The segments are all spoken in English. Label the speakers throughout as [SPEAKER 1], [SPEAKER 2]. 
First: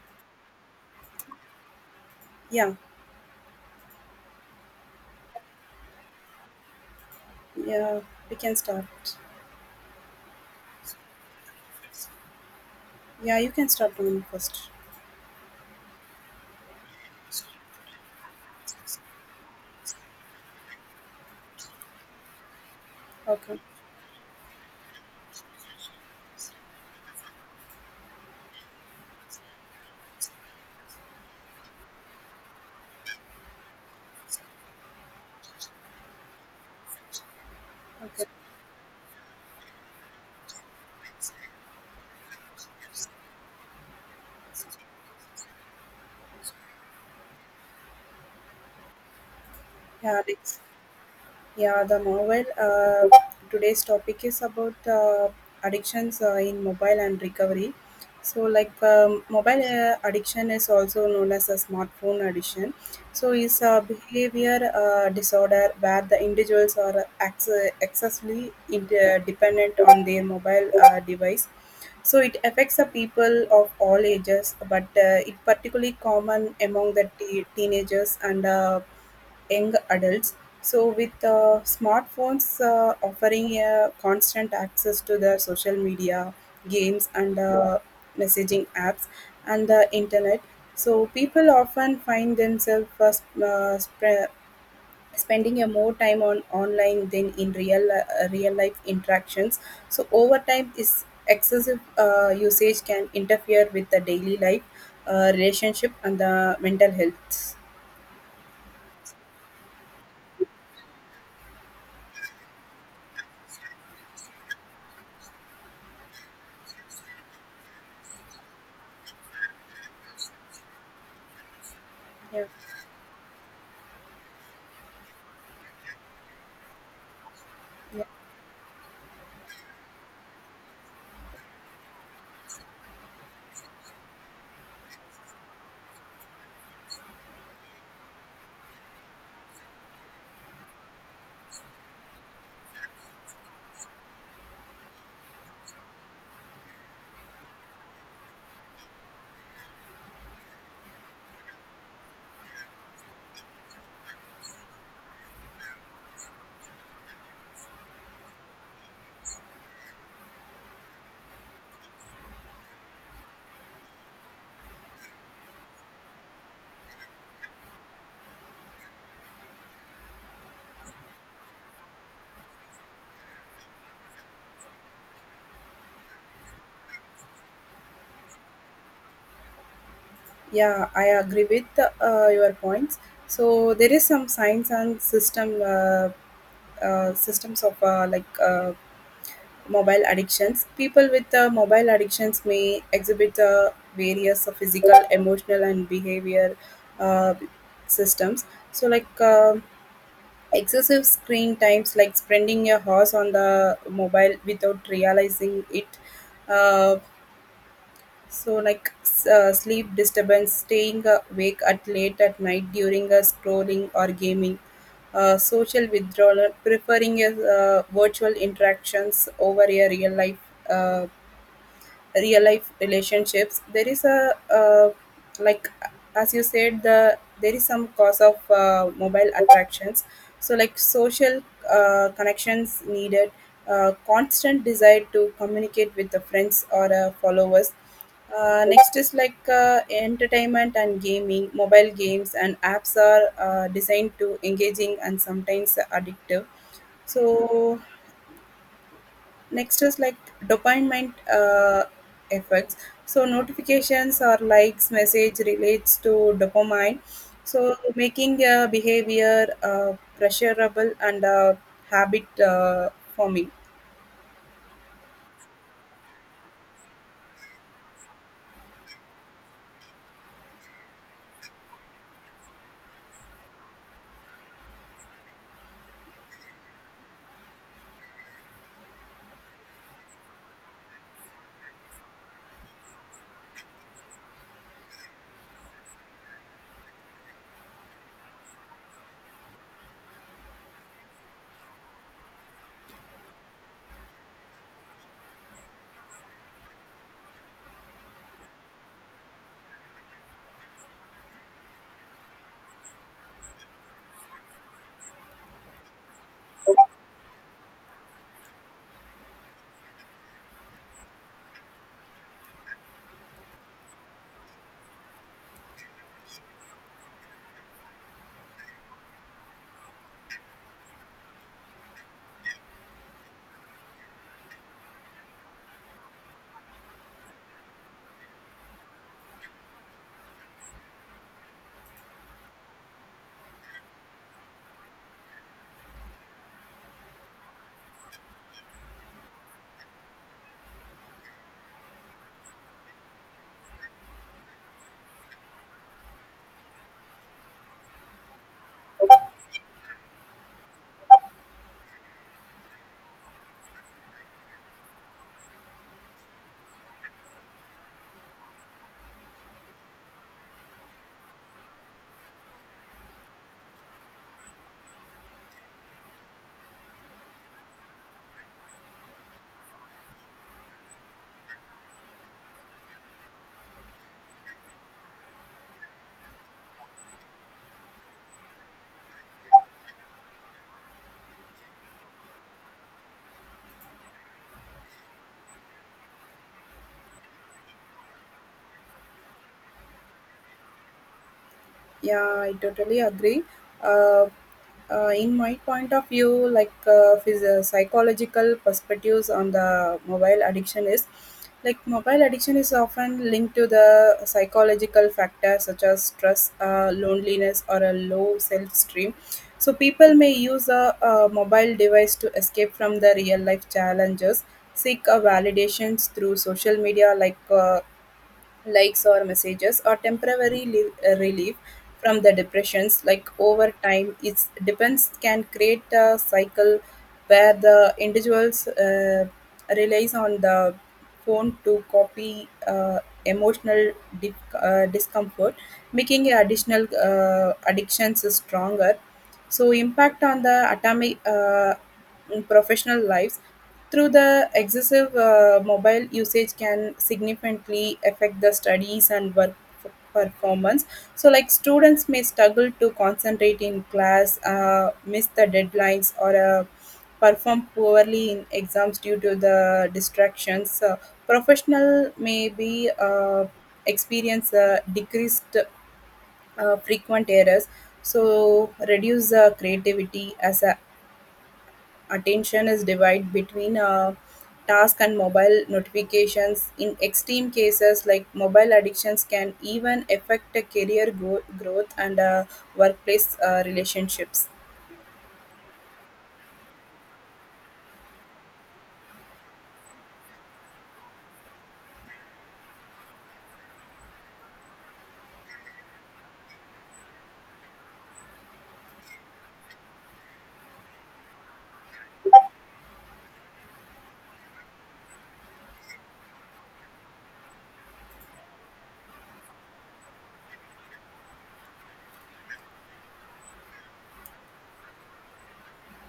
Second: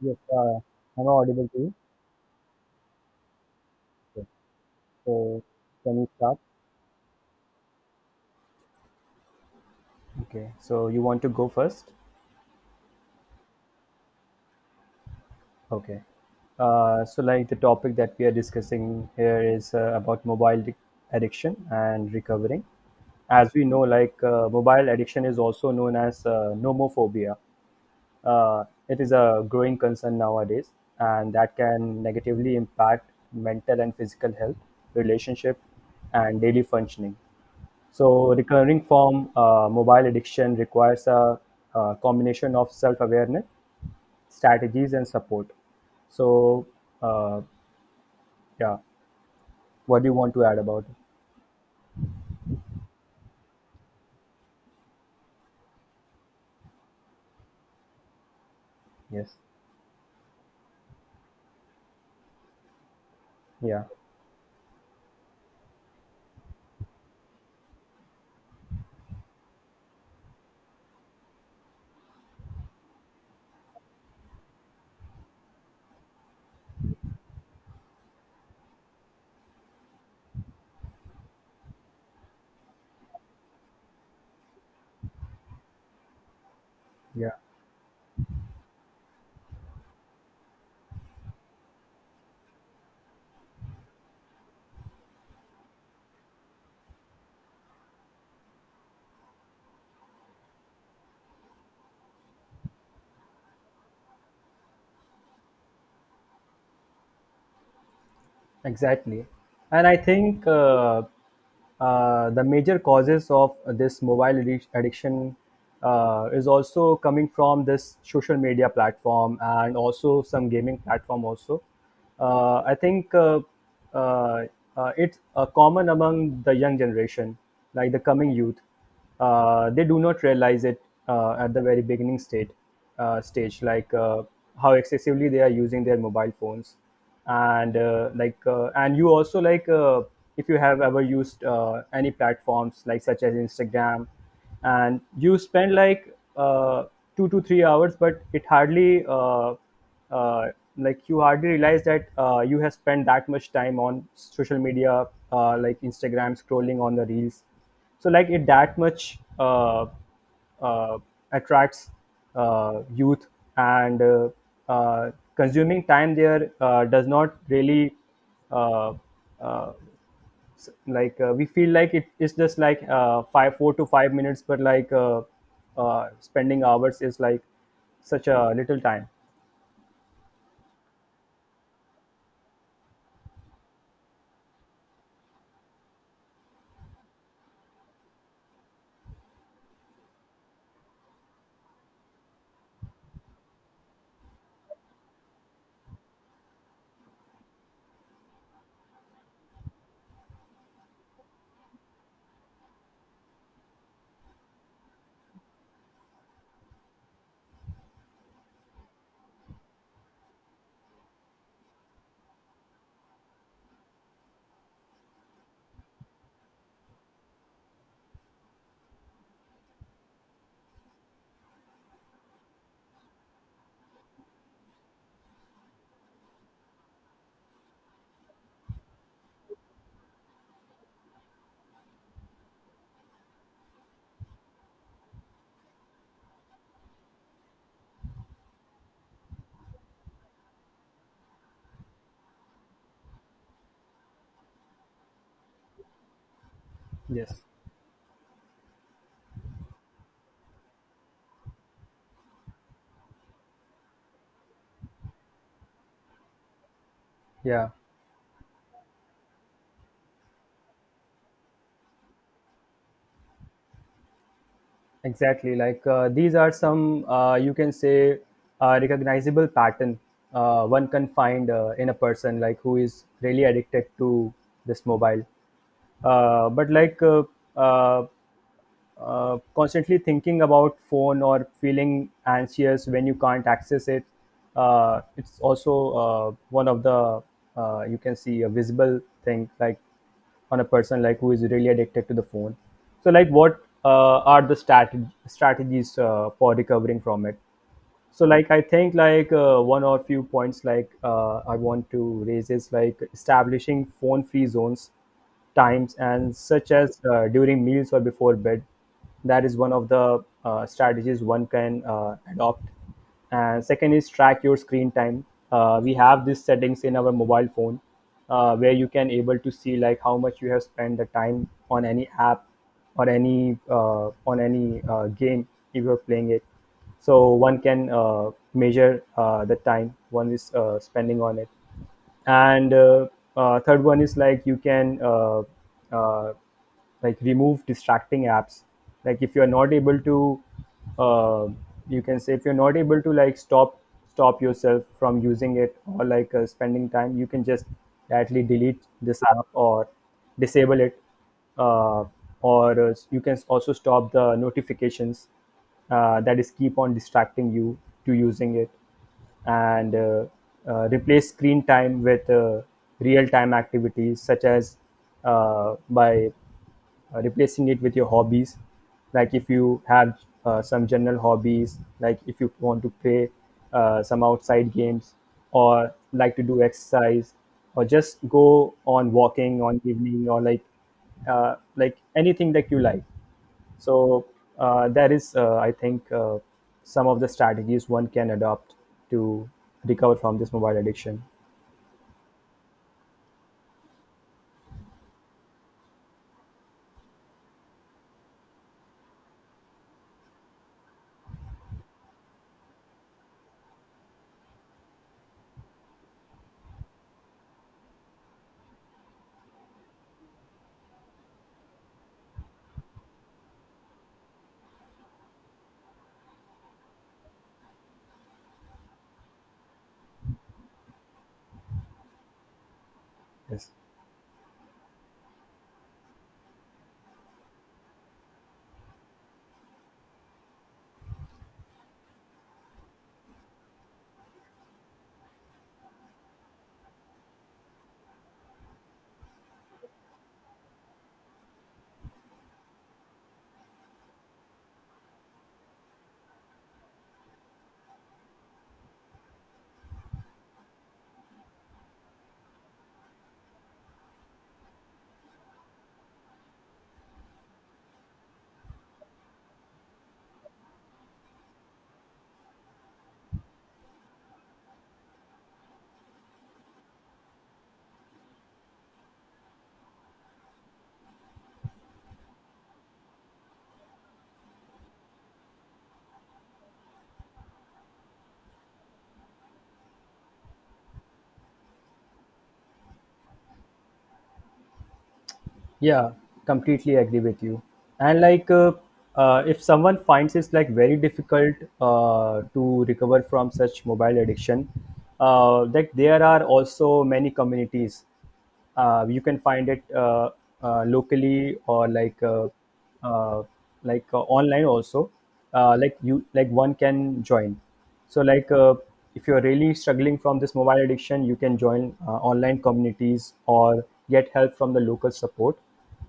[SPEAKER 1] Yes, am I audible to you?
[SPEAKER 2] Yeah,
[SPEAKER 1] Yes. So can you start?
[SPEAKER 2] yeah, we can start.
[SPEAKER 1] Okay. So you want to go first?
[SPEAKER 2] Yeah, you can start doing first.
[SPEAKER 1] Okay. So like the topic that we are discussing here is about mobile addiction and recovering. As
[SPEAKER 2] Okay,
[SPEAKER 1] we know, like mobile addiction is also known as nomophobia. Uh, it is a growing concern nowadays, and that can negatively impact mental and physical health, relationship, and daily functioning.
[SPEAKER 2] okay.
[SPEAKER 1] So, recovering from mobile addiction requires a combination of self awareness, strategies, and support. So, uh, yeah, what do you
[SPEAKER 2] Yeah,
[SPEAKER 1] want to add
[SPEAKER 2] next.
[SPEAKER 1] about it?
[SPEAKER 2] Yeah, the mobile. Today's topic is about addictions in mobile and recovery. So, like
[SPEAKER 1] Yes,
[SPEAKER 2] mobile addiction is also known as a smartphone addiction. So, it's a
[SPEAKER 1] yeah,
[SPEAKER 2] behavior disorder where the individuals are excessively dependent on their mobile device. So, it affects the people of all ages, but it particularly common among the teenagers and young adults. So, with smartphones offering constant access to the social media, games,
[SPEAKER 1] yeah.
[SPEAKER 2] and messaging apps, and the internet, so people often find themselves spending a more time on online than in real life interactions. So, over time, this excessive usage can interfere with the daily life, relationship, and the mental health.
[SPEAKER 1] Exactly. And I think the major causes of this mobile addiction is also coming from this social media platform and also some gaming platform also.
[SPEAKER 2] Yeah.
[SPEAKER 1] I think uh, it's common among the young generation, like the coming youth, they do not realize it at the very beginning state stage, like how excessively they are using their mobile phones. And like, and you also, like if you have ever used any platforms like, such as Instagram, and you spend like 2 to 3 hours, but it hardly uh, like, you hardly realize that you have spent that much time on social media, like Instagram, scrolling on the reels. So like, it that much uh, attracts youth, and consuming time there does not really uh, uh, like, we feel like it is just like five four to 5 minutes, but like, spending hours is like such a little time.
[SPEAKER 2] Yeah, I agree with your points. So there is some science and systems of mobile addictions. People with mobile addictions may exhibit various physical, emotional, and behavior uh, systems. So like excessive screen times, like spending a hours on the mobile without realizing it. Uh, so, like sleep disturbance, staying awake at late at night during a scrolling or gaming, social withdrawal, preferring a, virtual interactions over a real life. Uh, Real life relationships there is a like as you said there is some cause of mobile attractions, so like social connections needed, constant desire to communicate with the friends or followers. Next is like entertainment and gaming mobile games and apps are designed to engaging and sometimes addictive.
[SPEAKER 1] Yes.
[SPEAKER 2] So next is like dopamine effects, so notifications or likes message relates to dopamine,
[SPEAKER 1] Yeah.
[SPEAKER 2] so making a behavior pressurable and habit forming.
[SPEAKER 1] Exactly. Like, these are some, you can say, recognizable pattern one can find in a person, like, who is really addicted to this mobile. But uh, constantly thinking about phone or feeling anxious when you can't access it, it's also one of the you can see a visible thing, like, on a person, like, who is really addicted to the phone. So like, what are the strategies for recovering from it? So like, I think, like, one or few points, like, I want to raise is like, establishing phone free zones, times, and such as during meals or before bed. That is one of the strategies one can adopt. And second is, track your screen time. We have these settings in our mobile phone where you can able to see, like, how much you have spent the time on any app or any on any game, if you're playing it. So one can measure the time one is spending on it. And third one is, like, you can uh, like, remove distracting apps. Like, if you're not able to uh, you can say, if you're not able to, like, stop yourself from using it, or like, spending time, you can just directly delete this app or disable it. Uh, or uh, you can also stop the notifications that is keep on distracting you to using it. And replace screen time with real time activities, such as by replacing it with your hobbies. Like, if you have some general hobbies, like, if you want to play some outside games, or like, to do exercise, or just go on walking on evening, or like, like, anything that you like. So that is, I think, some of the strategies one can adopt to recover from this mobile addiction.
[SPEAKER 2] Yeah, I totally agree. Uh, in my point of view, like psychological perspectives on the mobile addiction is like mobile addiction is often linked to the psychological factors such as stress, loneliness, or a low self esteem. So people may use a mobile device to escape from the real life challenges, seek a validations through social media like. Likes or messages or temporary relief from the depressions, like
[SPEAKER 1] Yes.
[SPEAKER 2] over time its depends can create a cycle where the individuals relies on the phone to copy emotional di- discomfort, making additional addictions stronger. So impact on the professional lives through the excessive mobile usage can significantly affect the studies and work performance. So like students may struggle to concentrate in class, miss the deadlines or perform poorly in exams due to the distractions. Professional may be experience a decreased frequent errors, so reduce creativity as attention is divided between task and mobile notifications. In extreme cases like mobile addictions can even affect a career growth and workplace relationships.
[SPEAKER 1] Yeah, completely agree with you. And like, if someone finds it's like very difficult to recover from such mobile addiction, like, there are also many communities. You can find it locally, or like, uh, like, online also. Like you, like one can join. So like, if you're really struggling from this mobile addiction, you can join online communities or get help from the local support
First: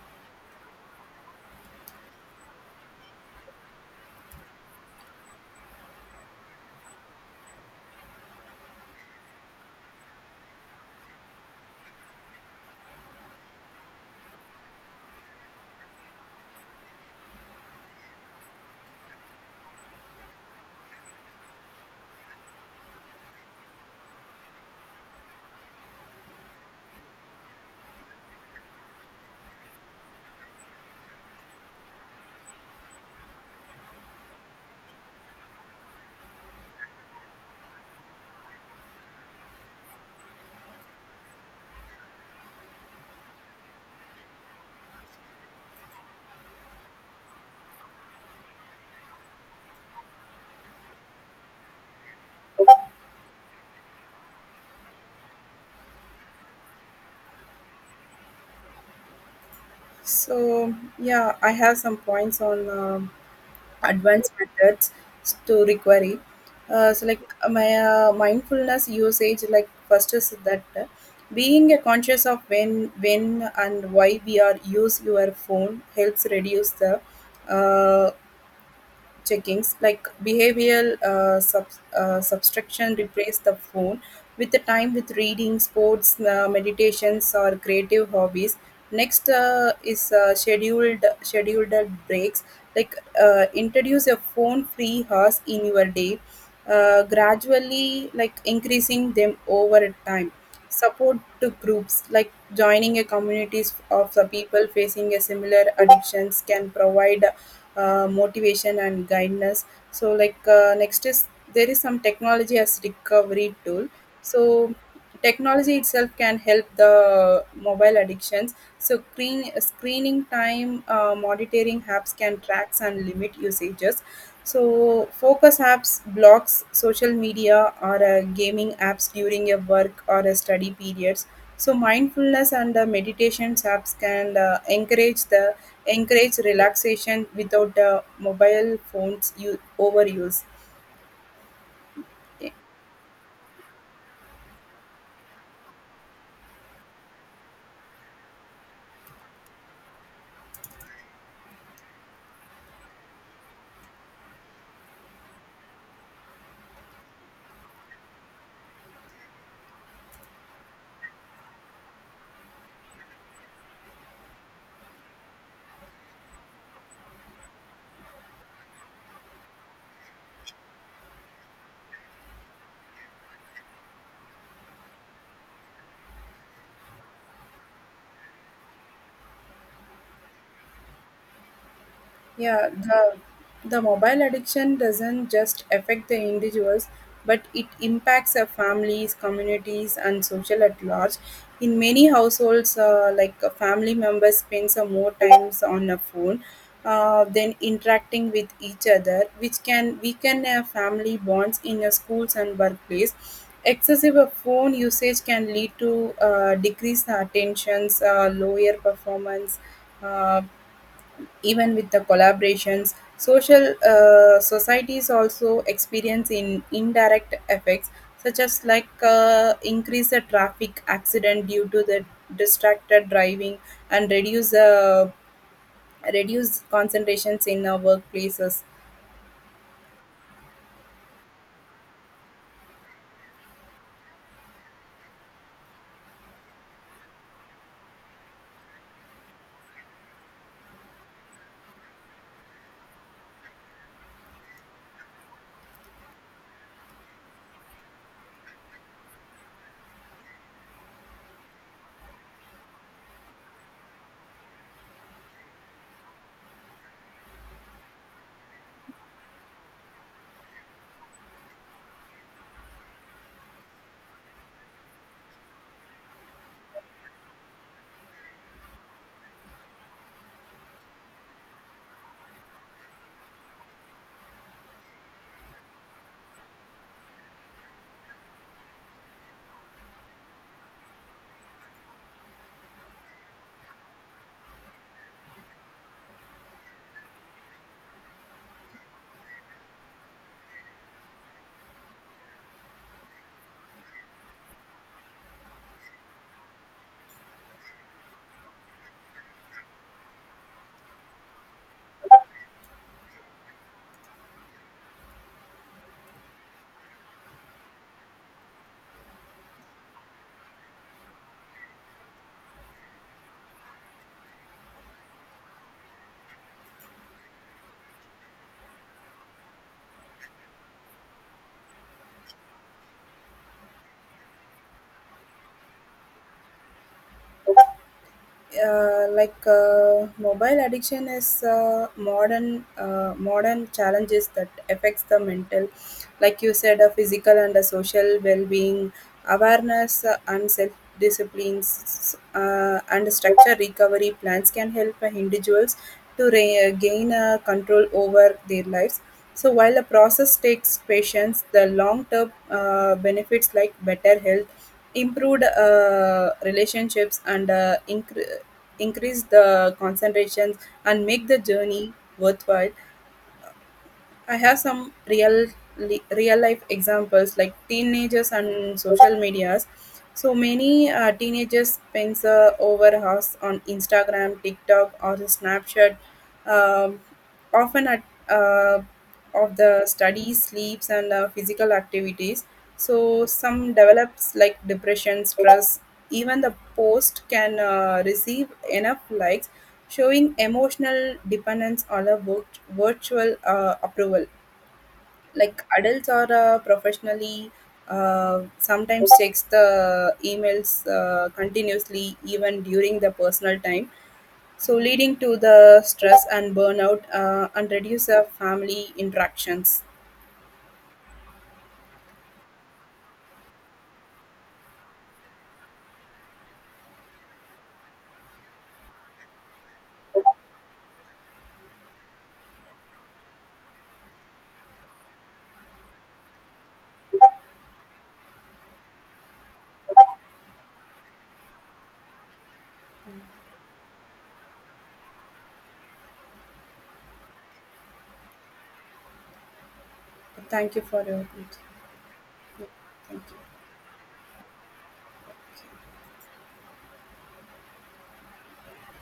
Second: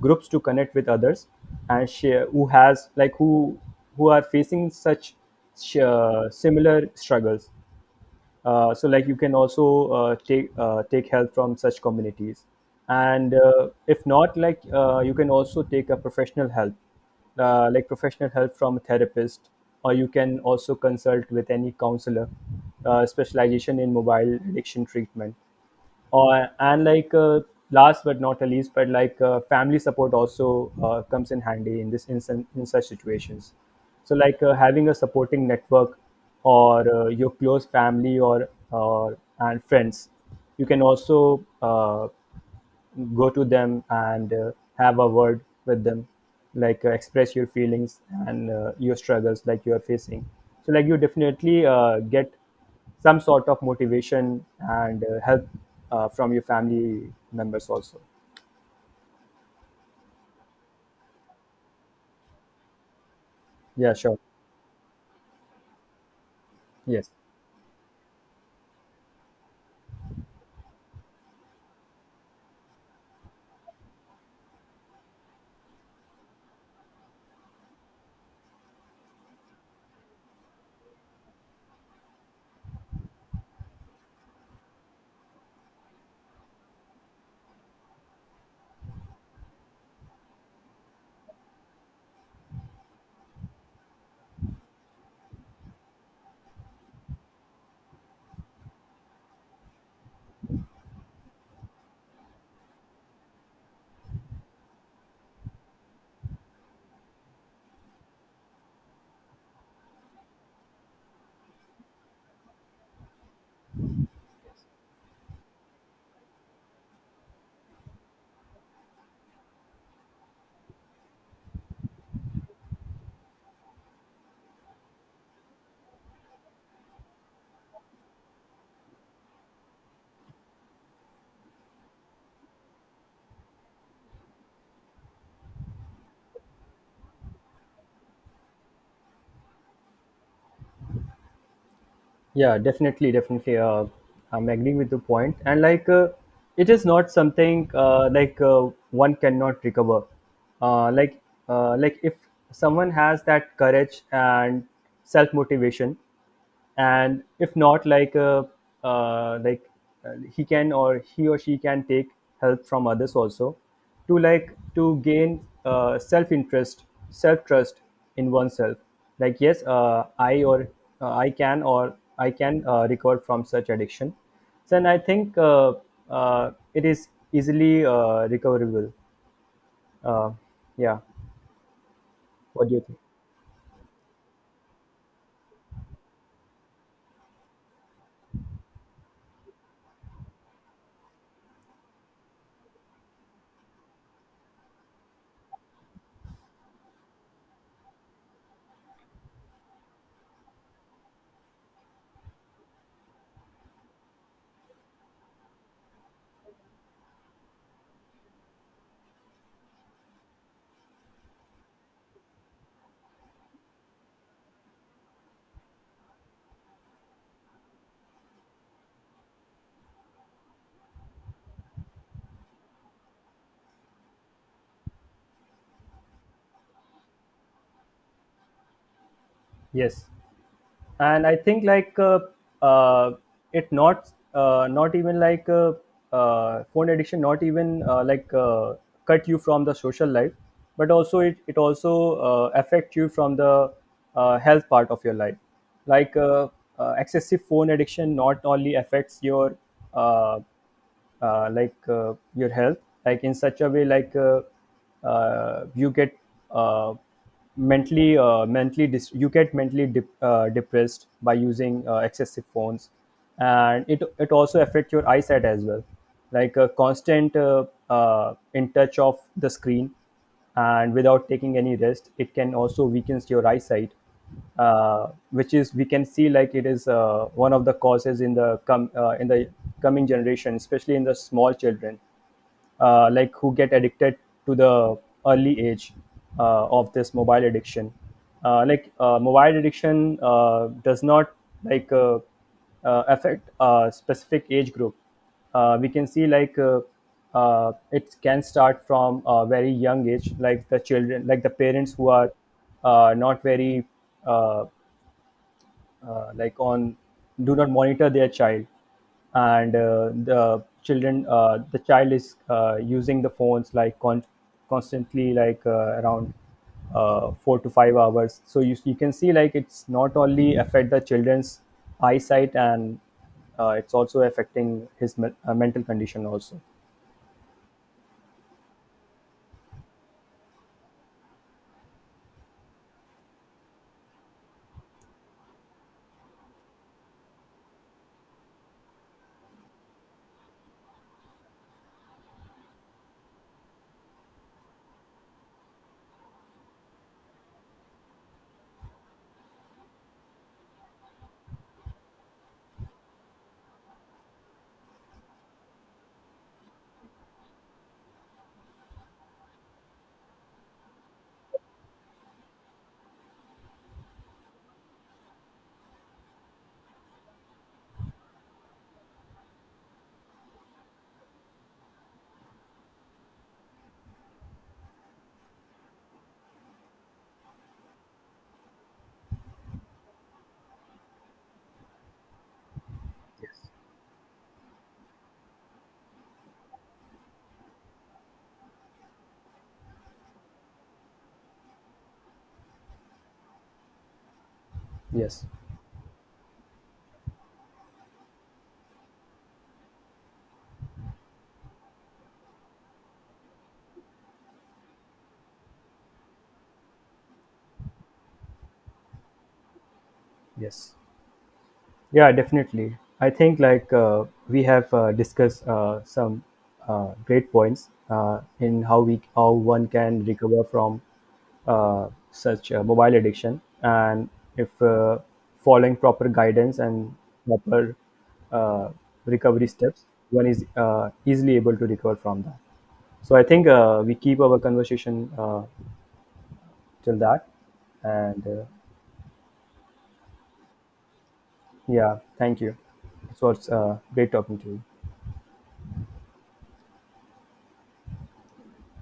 [SPEAKER 1] groups to connect with others and share, who has like who are facing such, similar struggles. So like, you can also take help from such communities. And if not, like, you can also take a professional help. Like, professional help from a therapist, or you can also consult with any counselor specialization in mobile addiction treatment. Or and like, last but not the least, but like, family support also comes in handy in this instant, in such situations. So like, having a supporting network or your close family, or and friends, you can also go to them and have a word with them, like, express your feelings and your struggles, like, you are facing. So like, you definitely get some sort of motivation and help from your family members also.
[SPEAKER 2] So yeah I have some points on
[SPEAKER 1] Yeah, sure.
[SPEAKER 2] advanced methods to recovery. So
[SPEAKER 1] Yes.
[SPEAKER 2] like my mindfulness usage, like first is that being conscious of when and why we are use your phone helps reduce the uh, checkings like behavioral subtraction, replace the phone with the time with reading sports, meditations or creative hobbies. Next is scheduled breaks, like introduce a phone free hours in your day, gradually like increasing them over time. Support to groups like joining a communities of the people facing a similar addictions can provide motivation and guidance. So like next is there is some technology as recovery tool, so technology itself can help the mobile addictions. So screening time monitoring apps can track and limit usages. So focus apps blocks social media or gaming apps during your work or a study periods. So mindfulness and meditation apps can encourage the encourage relaxation without the mobile phones overuse.
[SPEAKER 1] Yeah, definitely, I'm agreeing with the point. And like, it is not something, one cannot recover, uh, like if someone has that courage and self motivation. And if not, like, uh, like he can, or he or she can take help from others also, to like, to gain self interest, self trust in oneself. Like, yes, I or I can or I can recover from such addiction. Then I think, it is easily recoverable. uh, yeah,
[SPEAKER 2] Yeah,
[SPEAKER 1] what do you think?
[SPEAKER 2] the mobile addiction doesn't just affect the individuals, but it impacts our families, communities, and social at large. In many households, like a family member spends more times on a phone than interacting with each other, which can weaken family bonds in schools and workplace. Excessive phone usage can lead to decreased attentions, lower performance, uh, even with the collaborations, social societies also experience in indirect effects, such as like increase the traffic accident due to the distracted driving and reduce concentrations in our workplaces.
[SPEAKER 1] Yes. And I think like, uh, it not, not even like, phone addiction, not even like, cut you from the social life, but also it also affect you from the health part of your life. Like, excessive phone addiction not only affects your uh, your health. Like, in such a way, like, you get uh, mentally depressed by using excessive phones. And it also affects your eyesight as well. Like, a constant in touch of the screen, and without taking any rest, it can also weakens your eyesight, which is, we can see, like, it is one of the causes in the, in the coming generation, especially in the small children. Like, who get addicted to the early age of this mobile addiction. Like, mobile addiction does not, like, affect a specific age group. We can see, like, it can start from a very young age, like, the children, like the parents who are not very uh, like on, do not monitor their child, and the children, the child is using the phones, like, constantly, like around 4 to 5 hours. So you can see, like, it's not only affect the children's eyesight, and it's also affecting his, mental condition also.
[SPEAKER 2] Mobile addiction is modern challenges that affects the mental, like you said a physical and a social well-being. Awareness and self disciplines and structure recovery plans can help individuals to gain control over their lives. So while the process takes patience, the long-term benefits like better health, improved relationships, and increase the concentrations and make the journey worthwhile. I have some real life examples, like teenagers and social medias. So many teenagers spends over hours on Instagram, TikTok, or Snapchat, um, often at uh, of the studies, sleeps, and physical activities. So
[SPEAKER 1] Yes.
[SPEAKER 2] some develops like depression, stress, even the post can receive enough likes, showing emotional dependence on a virtual approval.
[SPEAKER 1] Yes.
[SPEAKER 2] Like adults are professionally sometimes checks the emails continuously even during the personal time, so leading to the stress and burnout and reduce the family interactions.
[SPEAKER 1] Yes. Yeah, definitely. I think like, we have discussed some great points, in how we, how one can recover from such mobile addiction. And if following proper guidance and proper uh, recovery steps, one is easily able to recover from that. So I think, we keep our conversation till that, and
[SPEAKER 2] Thank you for your input.
[SPEAKER 1] yeah, thank you.
[SPEAKER 2] Thank
[SPEAKER 1] It
[SPEAKER 2] you.
[SPEAKER 1] was great talking to you.